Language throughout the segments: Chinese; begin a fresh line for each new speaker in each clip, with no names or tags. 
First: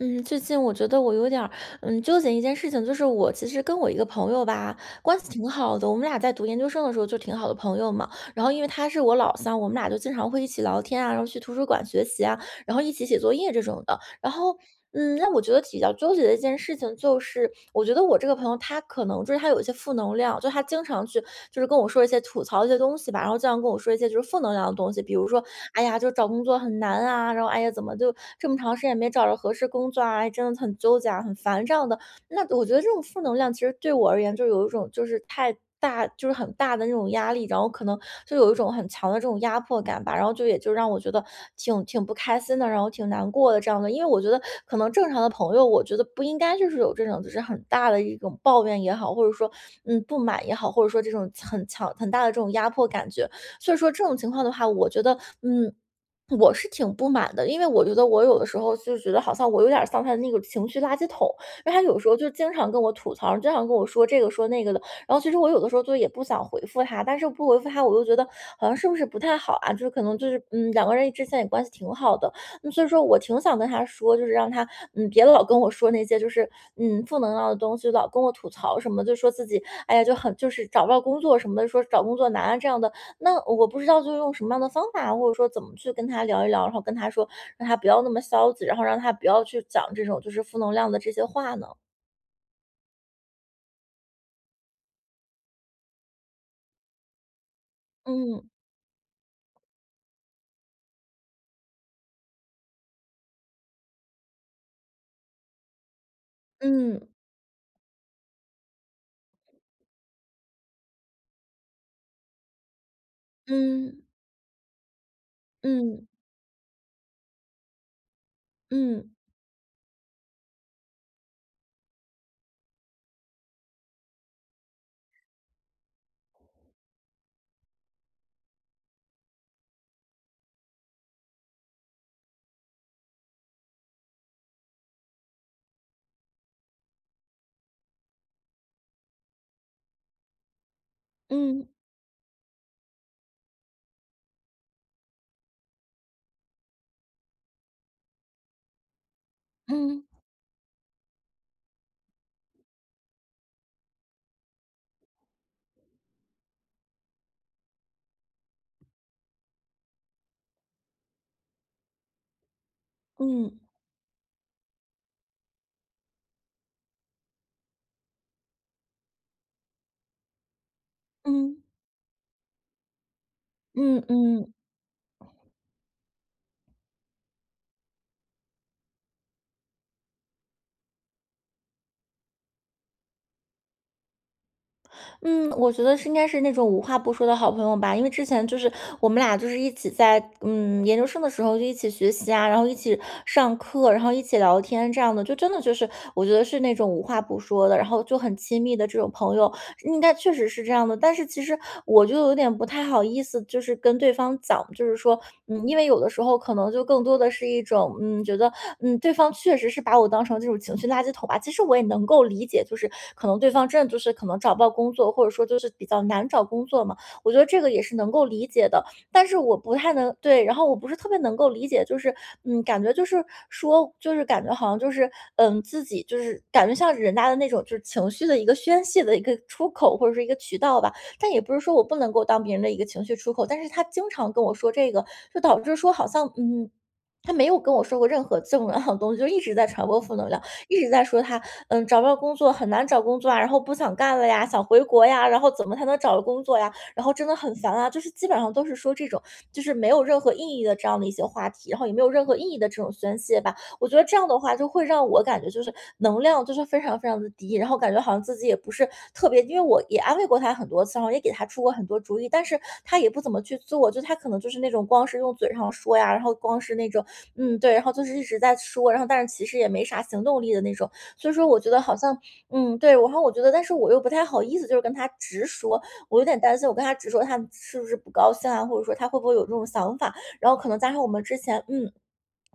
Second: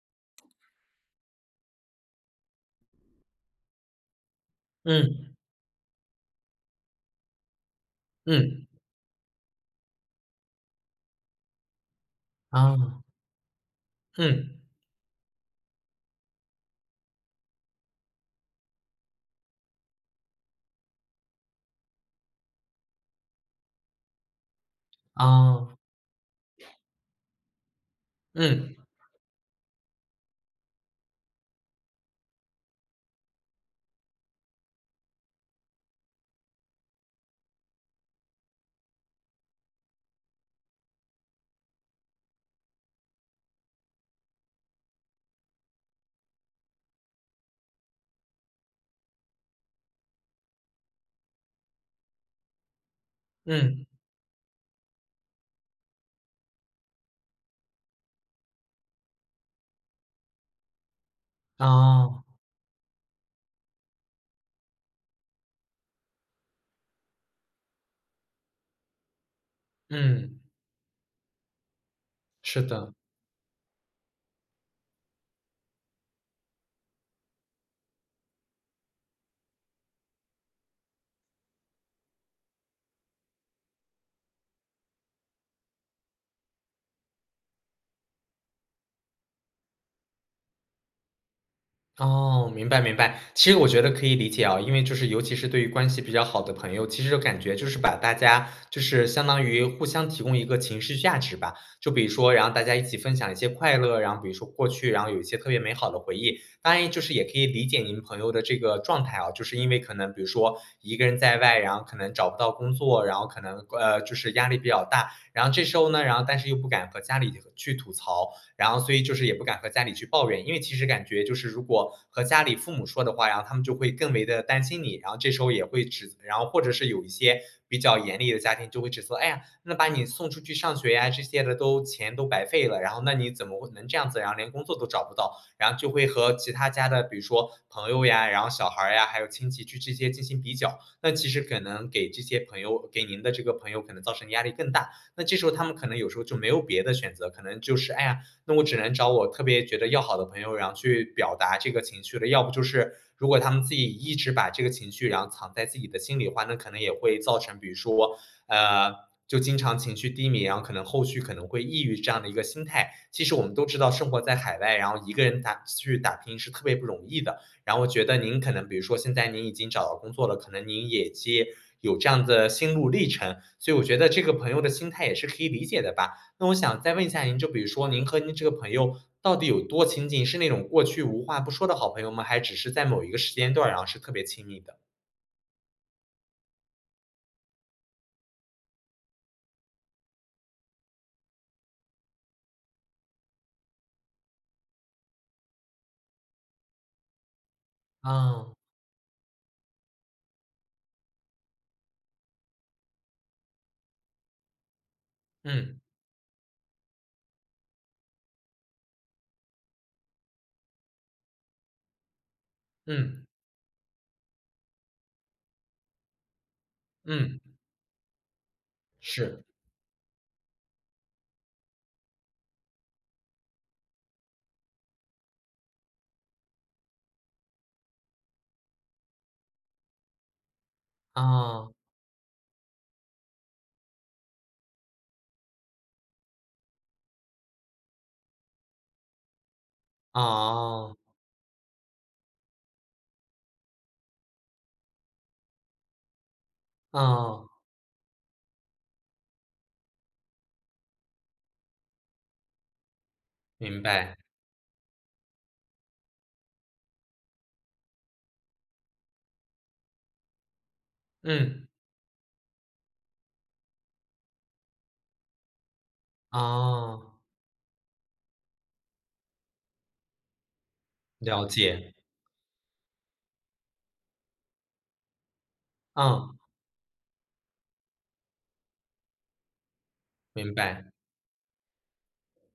嗯，最近我觉得我有点儿纠结一件事情，就是我其实跟我一个朋友吧，关系
嗯
挺好的，我们俩在读研究生的时候就挺好的朋友嘛。然后因
嗯
为他是我老乡，我们俩就经常会一起聊天啊，然后去图书馆学习啊，
哦，
然后一
啊
起写作业这种的。然后
嗯
那我觉得比较纠结的一件事情就是，我觉得我这个朋友他可能就是他有一些负能量，就他经常去就是跟我说一些吐槽一些东西吧，然后经常跟我说一些就是负能量的东西，比如说，
哦，啊
哎呀，就找工作很难啊，然后哎呀，怎么就这么长
嗯
时间也没找着合适工作啊，哎真的很纠结啊，很烦这样的。那我觉得这种负能量其实对我而言，就有一种就是太大，就是很大的那种压力，然后可能就有一种很强的这种压迫感吧，然后就也就让我觉得挺不开心的，然后挺难过的这样的。因为我觉得可能正常的朋友，我觉得不应该就是有这种就是很大的一种抱怨也好，或者说不满也好，或者说这种很强很大的这种压迫感觉。所以
嗯
说这种情况的话，我觉得嗯。我是挺不满的，因为我觉得我有的时候就觉得好像我有点儿像他的那个情绪垃圾桶，
哦，
那他有时候
啊
就经常跟我吐槽，经常跟我说这个说那个的。然后其实我有的时候就也不想回复他，但是不回复他，我又觉得好像是不是不太好啊？就是可能就
嗯，
是两个人之前也关系挺好的，
是
所以
的。
说我挺想跟他说，就是让他别老跟我说那些就是负能量的东西，老跟我吐槽什么，就说自己哎呀就很就是找不到工作什么的，说找工作难啊这样的。那我不知道就是用什么样的方法，或者说怎么去跟他聊一聊，然后跟他说，让他不要那么消极，然后让他不要去讲这种就是负能量的这些话呢？
哦，明白明白。其实我觉得可以理解啊，因为就是尤其是对于关系比较好的朋友，其实就感觉就是把大家
嗯
就是相当于互相提供一个情绪价值吧。就比如说，然后大家一起分享一些快乐，然后比如说过去，然后有一些特别美好的回忆。当然，就
嗯
是也可以理解您朋友的这个状态啊，就是因为可能比如说一个人在外，然后可能找不到工作，然后可能呃
嗯
就是压力比较大，然后这时候呢，
嗯
然后但是又不敢和家里去吐槽，然后所以
嗯
就是也不敢和家里去抱怨，因为其实感觉就是如果和家里父母说的话，然后他们就会更为的担心你，然后这时候也会然后或者是有一些比较严厉的家庭就会指责，哎呀，那把你送出去上学呀这些的都钱都白费了，然后那你怎么能这样子，然后连工作都找不到，然后就会和其他家的比如说朋友呀，然后小孩呀，还有亲戚去这些进行比较，那其实可
嗯
能给这些朋友给您的这个朋友可能造成压力更大，那这时候他们可能有时候就没有别的选择，可能就是哎呀。那我只能找我特别觉得
嗯
要好
嗯
的朋友，然后去表达这个情绪了。要不就是如果他们自己一直把这个情绪，然后藏在自己的心里的话，那可能也会造成，比如说，呃，就经常情绪低迷，然后可能后续可能会抑郁这样的一个心态。其实我们
嗯
都知道，生活在海外，然后一个人打拼是特别不容易的。然后我觉得您可能，比如说现在您已经找到工作了，可能您也接
嗯
有这样的心路历程，所以我觉
嗯嗯
得这个朋
嗯。
友的心态也是可以理解的吧。那我想再问一下您，就比如说您和您这个朋友到底有多亲近？是那种过去无话不说的好朋友吗？还只是在某一个时间段儿然后是特别亲密的？
嗯，我觉得是应该是那种无话不说的好朋友吧，因为之前就是我们俩就是一起在研究生的时候就一起学习啊，然后一起上课，然后一起聊天这样的，就真的就是我觉得是那种无话不说的，然后就很
啊，
亲密的这种朋友。应该确实是这样的。但是其实我就有点不太好意思，就是跟对方讲，就是说，因
嗯，
为有的时候可能就更多的是一种，觉得，对方确实是把我当成这种情绪垃圾桶吧。其实我也能够理解，就是
嗯，
可能对方真的就是可能找不到工作，或者说就是比较难找工作嘛，我觉
嗯，
得这个也是能够理解的。但是
是，
我不太能对，然后我不是特别能够理解，就是，感觉就是说，就是感觉好像就是，自己就是感觉像人家的那种，就是情绪的一个宣泄的一个出口或者是一个渠道吧。但也不是
啊，
说我不能够当别人的一个情绪出口，但是他经常跟我说这个，就导致说好像，他没有跟我说过任何正能量的东西，就一直在传播负能量，一直
啊
在说他，找不到工作，很难找工作啊，然后不想干了呀，想回国呀，然后怎么才能找到工作呀？然后真的
啊，
很烦啊，就是基本上都是说这种就是没有任何意义的这样的一些话题，然后也没有任何意义的这种宣泄吧。
明
我觉得
白，
这样的话就会让我感觉就是能量就是非常非常的低，然后感觉好像自己也不是特别，因为我也安慰过他很多次，然后也给他出
嗯，
过很多主意，但是他也不怎么去做，就他可能就是那种光是用嘴上说呀，然后光是那
啊，
种对，然后就是一直在说，然后但是其实也没啥行动力的那种，所以
了
说我觉得
解，
好像对，然后我觉得但是我又不太好意思就是跟他直说，我有
嗯，
点担心，我跟他直说他是不是不高兴啊，或者说他会不会有这种想法，然
明
后可能
白，
加上我们之前，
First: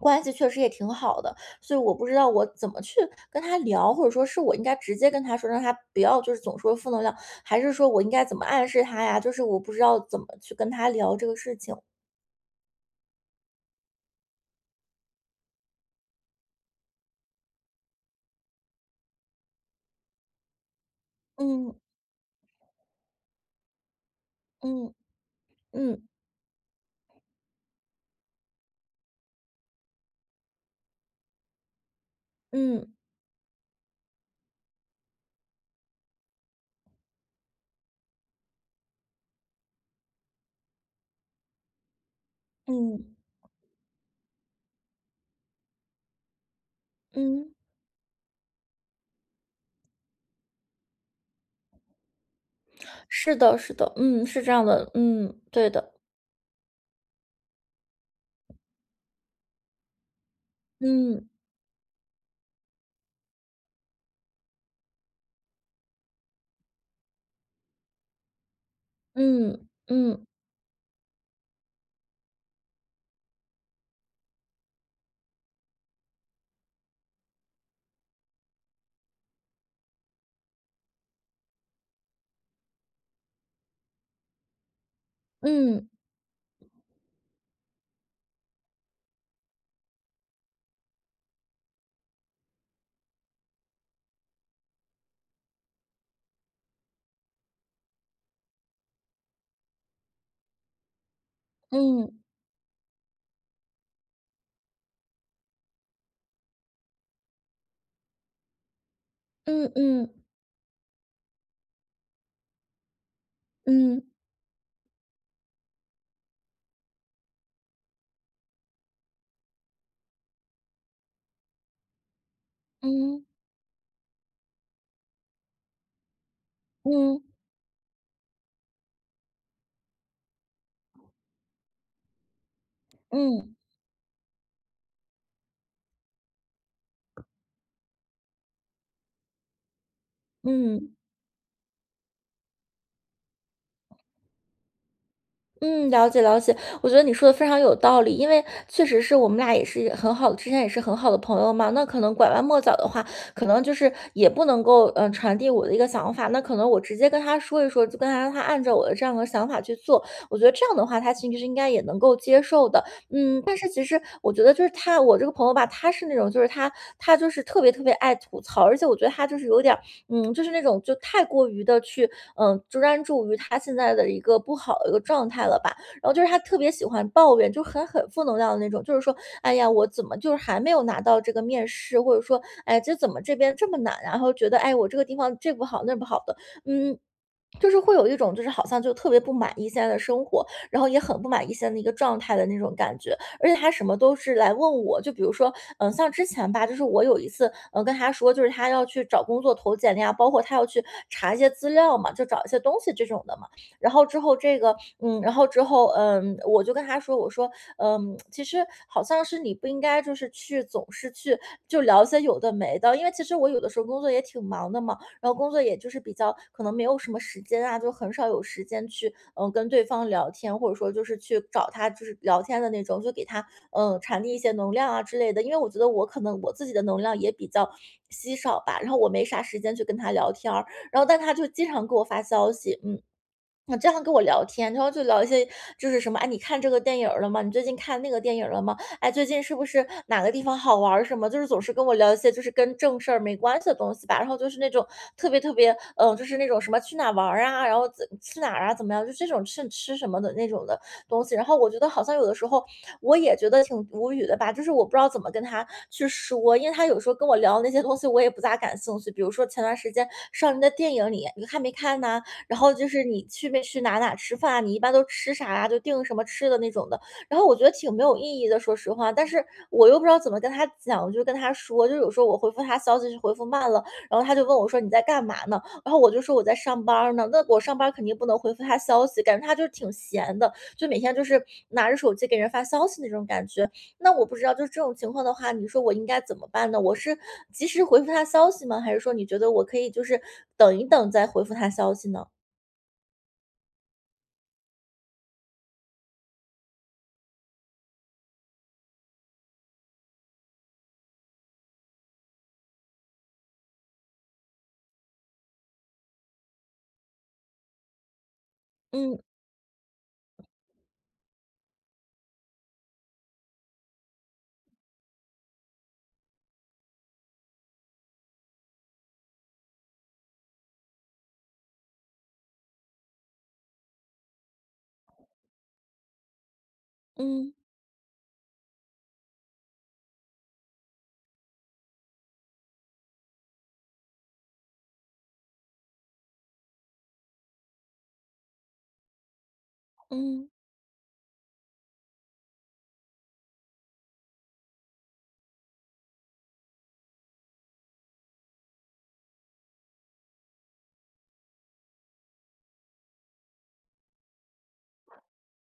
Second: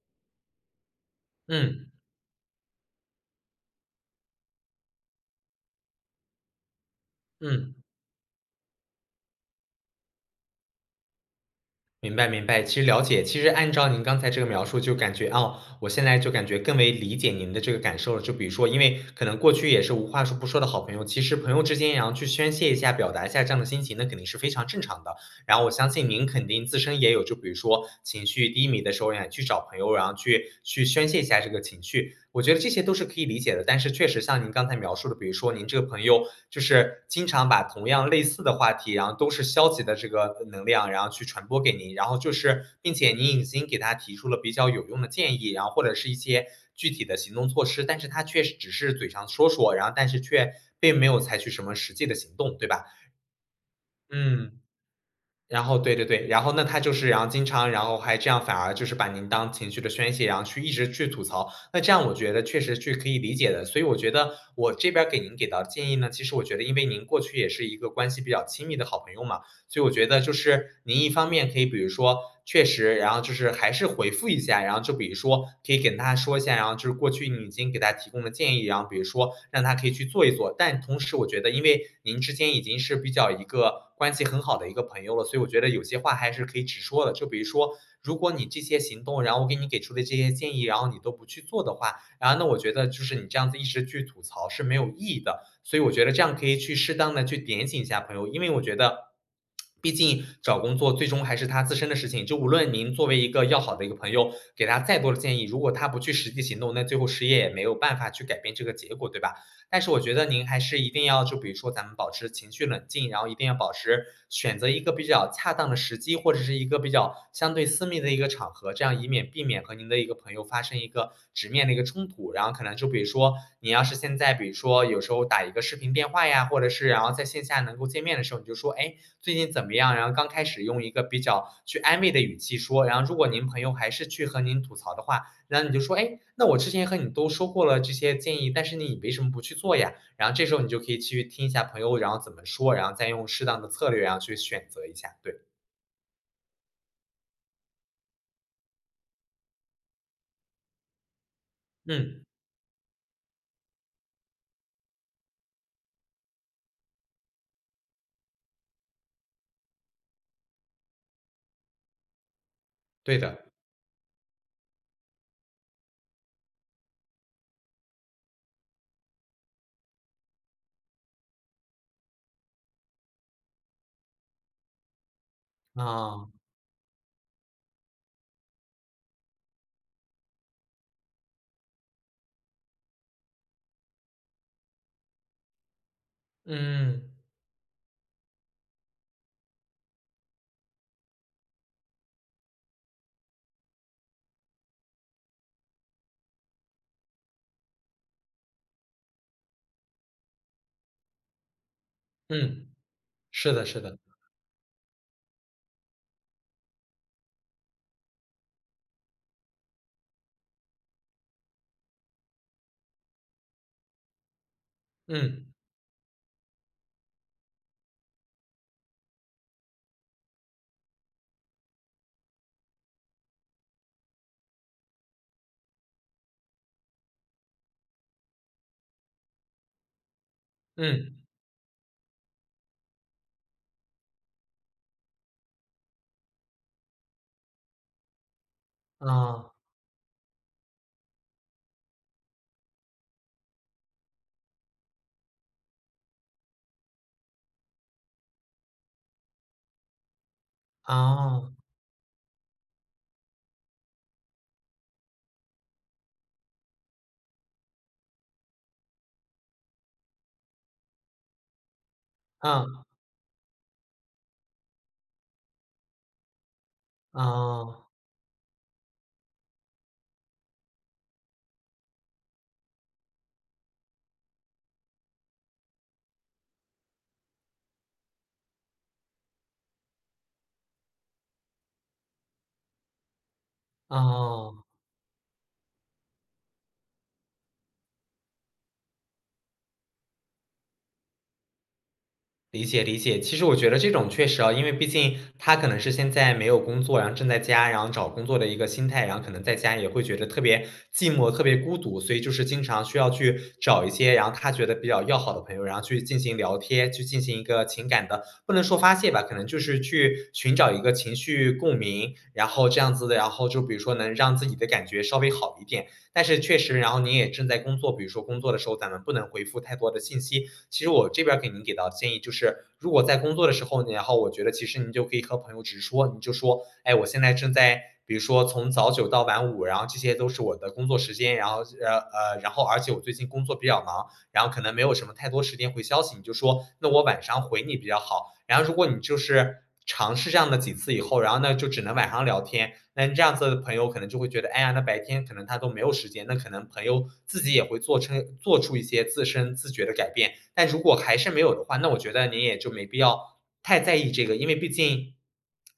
关系确实也挺好的，所以
嗯，
我不知道我怎么去跟他聊，或者说是我应该直接跟他说，让他不要就是总说负能量，还是
嗯。
说我应该怎么暗示他呀？就是我不知道怎么去跟他聊这个事情。
明白明白，其实了解，其实按照您刚才这个描述，就感觉哦，我现在就感觉更为理解您的这个感受了。就比如说，因为可能过去也是无话说不说的好朋友，其实朋友
嗯
之间也要去宣泄一下、表达一下这样的心情，那肯定是非常正
嗯
常的。然后我相
嗯
信您肯定自身也有，就比如说情绪低迷的时候，呀，去找朋友，然后去宣泄一下这个情绪。我觉得这些
嗯
都是可以理解的，但是确实像您刚才描述的，比如说您这个朋友就是经常把同样类似的话题，然后都是消极的这个能量，然后去传播给您，然后就是并且
嗯
您已经给他提出了比较有用的建议，然后或者是一些具体的行动
嗯，
措施，但是他确实只是嘴上说说，然后但是却并没有采取什么实际的行动，对吧？
是的，是的，嗯，是这
嗯。
样的，嗯，
然
对
后
的，
对对对，然后那他就是然后经常然后还这样反而就是把您当情绪的宣泄，然后去一直去吐
嗯
槽，那这样我觉得确实是可以理解的。所以我觉得我这边儿给您给到建议呢，其实我觉得因为您过去也是一个关系比较亲密的好朋友嘛，
嗯
所以我觉得
嗯
就是您一方面可以，比如说确实，然后就是还是回复一下，然后就比如说可以跟他说一下，然后就是过去你已经给他提供的建议，然后比如说让他可以去做一做。但同时，我觉得因为您之间已经是比较一个关系很好的一个朋友了，所以我觉得有
嗯
些话还是可以直说的。就比如说，如果你这些行动，然后我给你给出的这些建议，然后你都不去做的话，然后那我觉得就是你这样子一直去吐槽是没有意义的。所以我觉得这样可以去适当的去点醒一下朋友，因为我觉得。毕竟找工作最终还是他自身的事
嗯
情，就无论您作为一个要好的一个朋友，给他再多的建议，如果他不去实际行动，那最后失业也没有办法去改变这个结果，对吧？
嗯嗯
但是我觉
嗯。
得您还是一定要，就比如说咱们保持情绪冷静，然后一定要保持
嗯
选择一个比较恰当的时机，或者是一个比较相对私密的一个场合，这样以免避免和您的一个朋友发生一个直面的一个冲突。然后可能就比如
嗯
说，你要是现在比如说有时候打一个视频电话呀，或者是然后
嗯
在线下能够见面的时候，你就说，哎，最近怎么样？然后刚开始用一个比较去安慰的语气说，然后如果您
嗯
朋友还是去和您吐槽的话，然后你就说："哎，那我之前和你都说过了这些建议，但是你为什么不去做呀？"然后这时候你就可
嗯
以去听一下朋友，然后怎么说，然后再用适当的策略，然后去选择一下。对，
嗯，了解了解。我觉得你说的非常有道理，因为确实是我们俩也是很好的，之前也是很好的朋友嘛。那可能
嗯，
拐弯抹角的话，可能就是也不能够传递我的一个想法。那可能我直接跟他说一说，就跟他让他按照我的这样的想法去做。我觉得这样的话，他其实应该也能够接受的。
对的，
但是其实我觉得就是他，我这个朋友吧，他是那种就是他就是特别特别爱吐槽，而且我觉得他就是有点儿就是那种就太过于的去。专注于他现在的一个不好的一个状态了吧。然后就是
啊，
他特别喜欢抱怨，就很负能量的那种，就是说，哎呀，我怎么就是还没有拿到这个面试，或者说，哎，这怎么这边这么难啊然后觉得，哎，我这个地方这不好那不好的，嗯，
嗯，
就是会有一种就是好像就特别不满意现在的生活，然后也很不满意现在的一个状态的那种感觉。而且他什么都是来问我，就比如说，像之前吧，就是我有一次，跟他说，就是他要去找工作投简历啊，包括他要去查一些资料嘛，就找一些
嗯，
东西这种的嘛。
是的，是
然
的，
后之后这个，然后之后，我就跟他说，我说，其实好像是你不应该就是去总是去就聊一些有的没的，因为其实我有的时候工作也挺忙的嘛。然后工
嗯，
作也就是比较可能没有什么时间啊，就很少有时间去跟对方聊天，或者说就是去找他就是聊天的那种，就给他传递一些能量啊之类的。因为我觉得我可能我自己的能量也比较稀少吧，然后我没啥时间去跟他聊天儿，然后
嗯，
但他就经常给我发消息。我经常跟我聊天，然后就聊一些就是什么，哎，你看这个电影儿了吗？你最近看那个电影儿了吗？哎，最近
啊，
是不是哪个地方好玩儿什么？就是总是跟我聊一些就是跟正事儿没关系的东西吧。然后就是那种特别特别，就是那种什么去哪玩儿啊，然后怎去哪儿啊，怎么样，就这种吃吃什么的那种的东西。然
啊，
后我觉得好像有的时候我也觉得挺无语的吧，就是我不知道怎么跟他去说，因为他有时候跟我聊的那些东西我也不咋感兴趣。比如说前段时间上映的电影你看没看呐、然后
啊，
就是你去没去哪哪吃饭啊，你一般都吃啥呀，就订什么吃的那种的。然后我觉得
啊，
挺没有意义的，说实话，但是我又不知道怎么跟他讲，我就跟他说，就有时候我回复他消息是回复慢了，然后他就问我说你在干嘛呢？然后我就说我在上班儿呢，那我上班儿肯定不能回复他消息，感觉他就是挺闲的，就每天就是拿着手机给人发消息那种感觉。那我不知道，就是
啊。
这种情况的话，你说我应该怎么办呢？我是及时回复他消息吗？还是说你觉得我可以就是等一等再回复他消息呢？
理解理解，其实我觉得这种确实啊，因为毕竟他可能是现在没有工作，然后正在家，然后找工作的一个心态，然后可能在家也会觉得特别寂寞、特别孤独，所以就是经常需要去找一些，然后他觉得比较要好的朋友，然后去进行聊天，去进行一个情感的，不能说发泄
嗯
吧，可能就是去寻找一个情绪共鸣，然后这样子的，然后就比如说能让自己的感觉稍微好一点。但是确实，然后你也正在工作，比如说工作的时候，咱们不能回复太多的信息，其实我这边给您给到建议就是，如果在工作的时候，然后我觉得其实您就可以和朋友直说，你就说，哎，我现在正
嗯
在。比如说从早9到晚5，然后这些都是我的工作时间，然后然后而且我最近工作比较忙，然后可能没有什么太多时间回消息，你就说那我晚上回你比较好。然后如果你就是尝试这
嗯
样的几次以后，然后呢就只能晚上聊天，那你这样子的朋友可能就会觉得，哎呀，那白天可能他都没有时间，那可能朋友自己也会做出一些自身自觉的改变。但如果还是没有的话，那我觉得你也就没必要太在意这个，因为毕竟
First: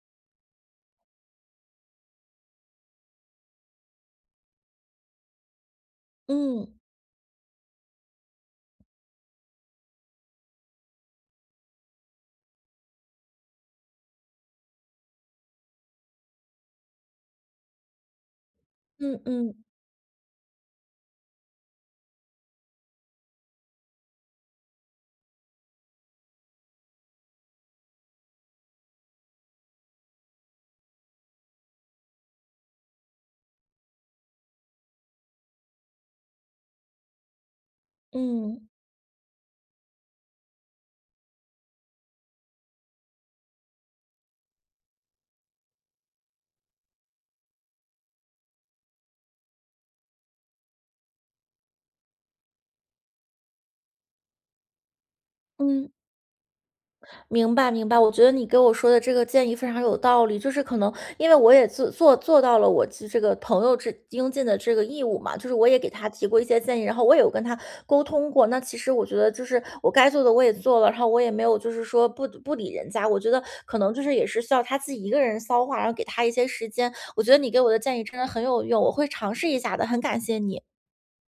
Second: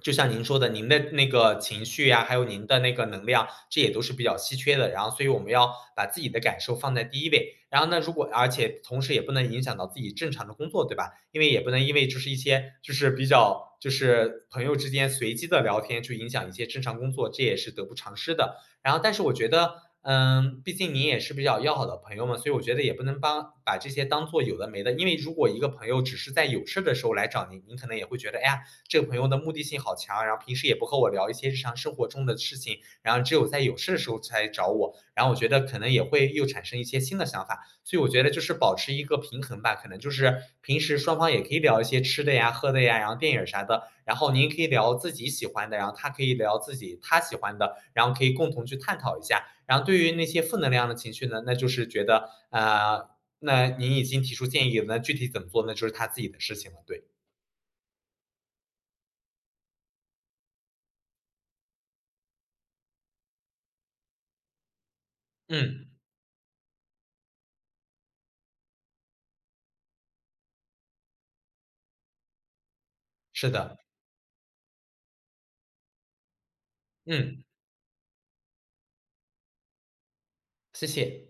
就像您说的，您的那个情绪呀，还有您的那个能量，这也都是比较稀缺的。然后，所以我们要把自己的感
嗯
受放在第一位。然后呢，如果而且同时也不能影响到自己正常的工作，对吧？因为也不能因为就是一些就是比较就是朋友之间随机的聊天，去影响一些正常工作，这也是得不偿失的。然后，但
嗯
是我觉
嗯
得，嗯，毕竟您也是比较要好的朋友嘛，所以我觉得也不能帮把这些当做有的没的。因为如果一个朋友只是在有事的时候来找您，您可能也会觉得，哎呀。这个朋友的目的性好强，然后平时也不和我聊一些日常生活中的事情，然后只有在有事的时候才找我，然后我觉得可能也会又产生一些新的想法，所以我觉得就是
嗯
保持一个平衡吧，可能就是平时双方也可以聊一些吃的呀、喝的呀，然后电影啥的，然后您可以聊自己喜欢的，然后他可以聊自己他喜欢的，然后可以共同去探讨一下。然后对于那些负能量的情绪呢，那就是觉得那您已经提出建议了，那具体怎么做那就是
嗯，
他自己的事情了。对，
明白明白。我觉得你给我说的这个建议非常有道理，就是可能因为我也做到了我这个朋友这应尽的这个义务嘛，就是我也
嗯，
给他提过一些建议，然后我也有跟他沟通过。那其实我觉得就是我该做的我也做了，然后我也没有就是说不理人家。我觉得
是的。
可能就是也是需要他自己一个人消化，然后给他一些时间。我觉得
嗯，
你给我的建议真的很有用，我会尝试一下的，很感谢你。
谢谢。